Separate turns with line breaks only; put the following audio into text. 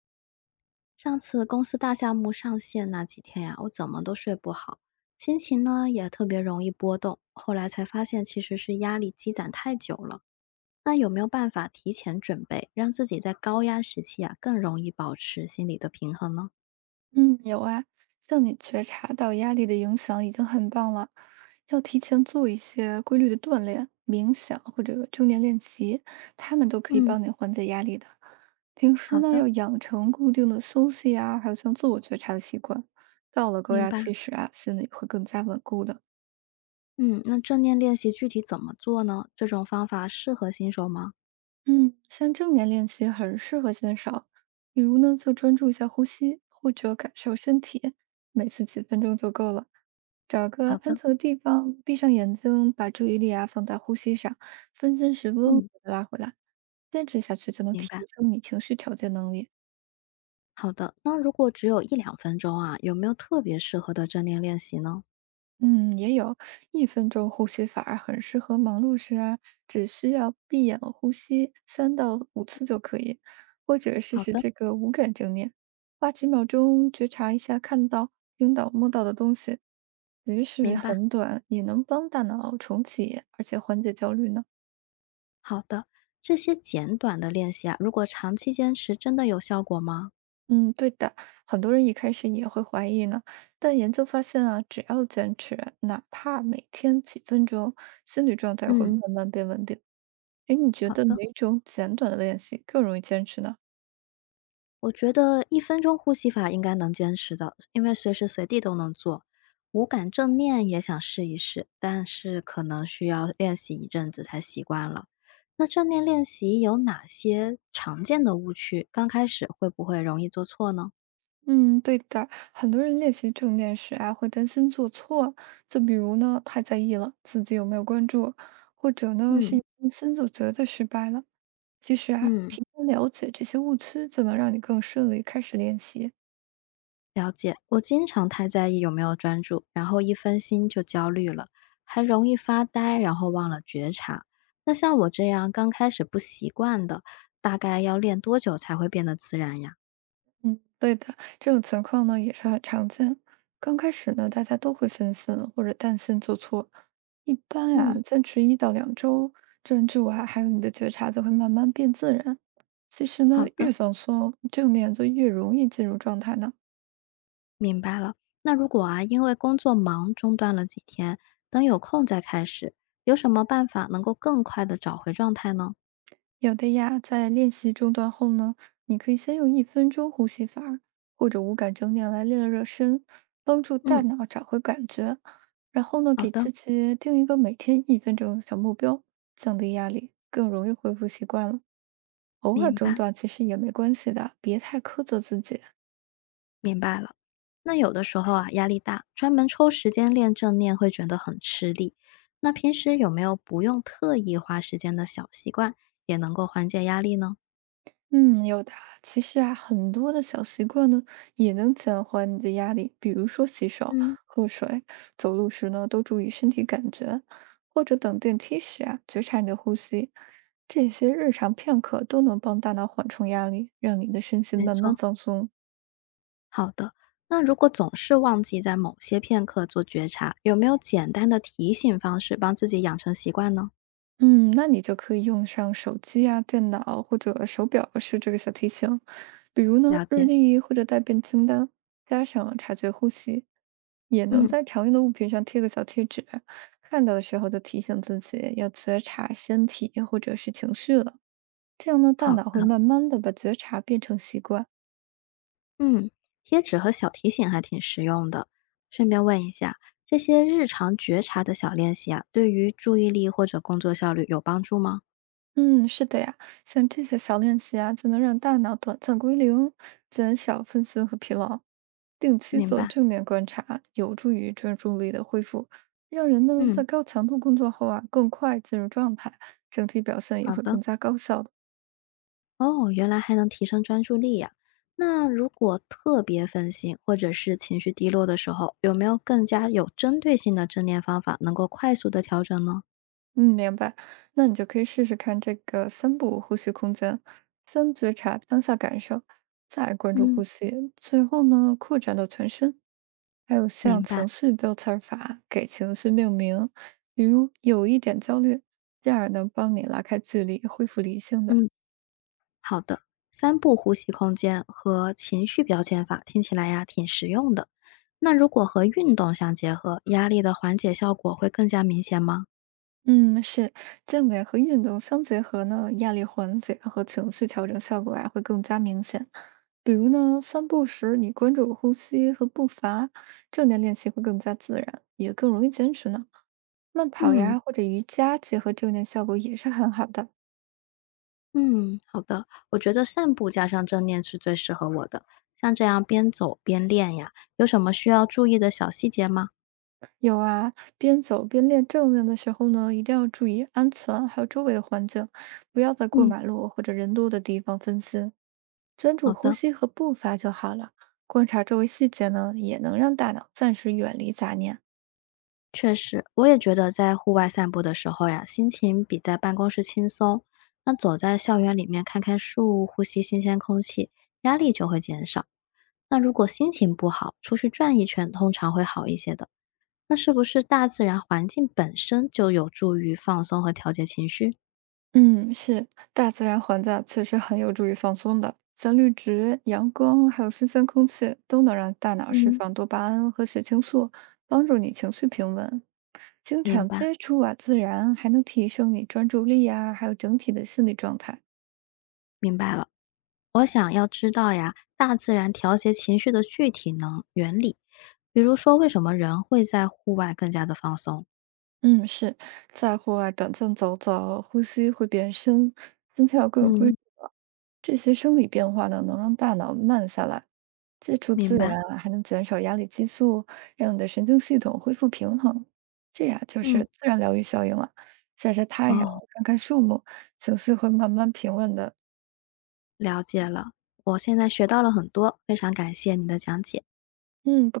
上次公司大项目上线那几天呀、我怎么都睡不好，心情呢也特别容易波动。后来才发现，其实是压力积攒太久了。那有没有办法提前准备，让自己在高压时期啊更容易保持心理的平衡呢？
嗯，有啊，像你觉察到压力的影响已经很棒了。要提前做一些规律的锻炼、冥想或者正念练习，他们都可以
嗯，
帮你缓解压力的。平时
好
呢，
的，
要养成固定的休息啊，还有像自我觉察的习惯。到了高
明
压
白。
期时啊，心里会更加稳固的。
嗯，那正念练习具体怎么做呢？这种方法适合新手吗？
嗯，像正念练习很适合新手，比如呢，就专注一下呼吸，或者感受身体，每次几分钟就够了。找个
好
安
的，
静的地方，闭上眼睛，把注意力啊放在呼吸上，分心时温和
嗯，
的拉回来，坚持下去就能
明
提
白。
升你情绪调节能力。
好的，那如果只有一两分钟啊，有没有特别适合的正念练习呢？
嗯，也有一分钟呼吸法儿很适合忙碌时啊，只需要闭眼呼吸3到5次就可以，或者试
好
试
的，
这个无感正念，花几秒钟觉察一下看到、听到、摸到的东西，即使
明白。
很短，也能帮大脑重启，而且缓解焦虑呢。
好的，这些简短的练习啊，如果长期坚持，真的有效果吗？
嗯，对的，很多人一开始也会怀疑呢，但研究发现啊，只要坚持，哪怕每天几分钟，心理状态会
嗯，
慢慢变稳定。哎，你觉
好
得
的，
哪种简短的练习更容易坚持呢？
我觉得一分钟呼吸法应该能坚持的，因为随时随地都能做。无感正念也想试一试，但是可能需要练习一阵子才习惯了。那正念练习有哪些常见的误区？刚开始会不会容易做错呢？
嗯，对的，很多人练习正念时啊，会担心做错，就比如呢，太在意了自己有没有关注，或者呢，是
嗯
一担心就觉得失败了。其实啊，
嗯，
提前了解这些误区，就能让你更顺利开始练习。
了解，我经常太在意有没有专注，然后一分心就焦虑了，还容易发呆，然后忘了觉察。那像我这样刚开始不习惯的，大概要练多久才会变得自然呀？
嗯，对的，这种情况呢也是很常见。刚开始呢，大家都会分心或者担心做错，一般呀、
嗯，
坚持1到2周，专注啊，还有你的觉察就会慢慢变自然。其实呢，
好的，
越放松，正念就越容易进入状态呢。
明白了。那如果啊，因为工作忙中断了几天，等有空再开始，有什么办法能够更快的找回状态呢？
有的呀，在练习中断后呢，你可以先用一分钟呼吸法儿或者无感整点来练热身，帮助大
嗯，
脑找回感觉。然后呢，
好
给
的，
自己定一个每天1分钟的小目标，降低压力，更容易恢复习惯了。偶尔
明
中
白。
断其实也没关系的，别太苛责自己。
明白了。那有的时候啊，压力大，专门抽时间练正念会觉得很吃力。那平时有没有不用特意花时间的小习惯，也能够缓解压力呢？
嗯，有的啊。其实啊，很多的小习惯呢，也能减缓你的压力。比如说洗手、
嗯，
喝水、走路时呢，都注意身体感觉，或者等电梯时啊，觉察你的呼吸。这些日常片刻都能帮大脑缓冲压力，让你的身心
没
慢慢
错，
放松。
好的。那如果总是忘记在某些片刻做觉察，有没有简单的提醒方式帮自己养成习惯呢？
嗯，那你就可以用上手机啊、电脑或者手表设置个小提醒，比如呢
了
日
解，
历或者待便清单，加上察觉呼吸，也能
嗯，
在常用的物品上贴个小贴纸，看到的时候就提醒自己要觉察身体或者是情绪了。这样呢，大
好
脑会
的。
慢慢的把觉察变成习惯。
嗯，贴纸和小提醒还挺实用的。顺便问一下，这些日常觉察的小练习啊，对于注意力或者工作效率有帮助吗？
嗯，是的呀，像这些小练习啊，就能让大脑短暂归零，减少分心和疲劳。定期
明
做
白。
正念观察，有助于专注力的恢复，让人呢在
嗯，
高强度工作后啊更快进入状态，整体表现也
好
会
的。
更加高效的。
哦，原来还能提升专注力呀、那如果特别分心或者是情绪低落的时候，有没有更加有针对性的正念方法，能够快速的调整呢？
嗯，明白。那你就可以试试看这个3步呼吸空间，先觉察当下感受，再关注
嗯，
呼吸，最后呢扩展到全身。还有像
明白。
情绪标签儿法，给情绪命名，比如有一点焦虑，进而能帮你拉开距离，恢复理性的。
嗯。好的，三步呼吸空间和情绪表现法听起来呀挺实用的。那如果和运动相结合，压力的缓解效果会更加明显吗？
嗯，是，健美和运动相结合呢，压力缓解和情绪调整效果啊会更加明显。比如呢，散步时你关注呼吸和步伐，正念练习会更加自然，也更容易坚持呢。慢跑
嗯
呀或者瑜伽结合正念效果也是很好的。
嗯，好的，我觉得散步加上正念是最适合我的。像这样边走边练呀，有什么需要注意的小细节吗？
有啊，边走边练正念的时候呢，一定要注意安全，还有周围的环境，不要在过
嗯，
马路或者人多的地方分心。专
好
注呼
的，
吸和步伐就好了。观察周围细节呢，也能让大脑暂时远离杂念。
确实，我也觉得在户外散步的时候呀，心情比在办公室轻松。那走在校园里面看看树，呼吸新鲜空气，压力就会减少。那如果心情不好，出去转一圈通常会好一些的。那是不是大自然环境本身就有助于放松和调节情绪？
嗯，是，大自然环境确实很有助于放松的，像绿植、阳光，还有新鲜空气，都能让大脑释
嗯，
放多巴胺和血清素，帮助你情绪平稳。经
明
常
白，
接触啊，自然还能提升你专注力啊，还有整体的心理状态。
明白了。我想要知道呀，大自然调节情绪的具体能原理，比如说为什么人会在户外更加的放松？
嗯，是，在户外短暂走走，呼吸会变深，心跳更有规律
嗯
了。这些生理变化呢，能让大脑慢下来，接触
明
自
白，
然啊还能减少压力激素，让你的神经系统恢复平衡。这呀，就是
嗯，
自然疗愈效应了。晒晒太阳，
哦，
看看树木，情绪会慢慢平稳的。
了解了。我现在学到了很多，非常感谢你的讲解。
嗯，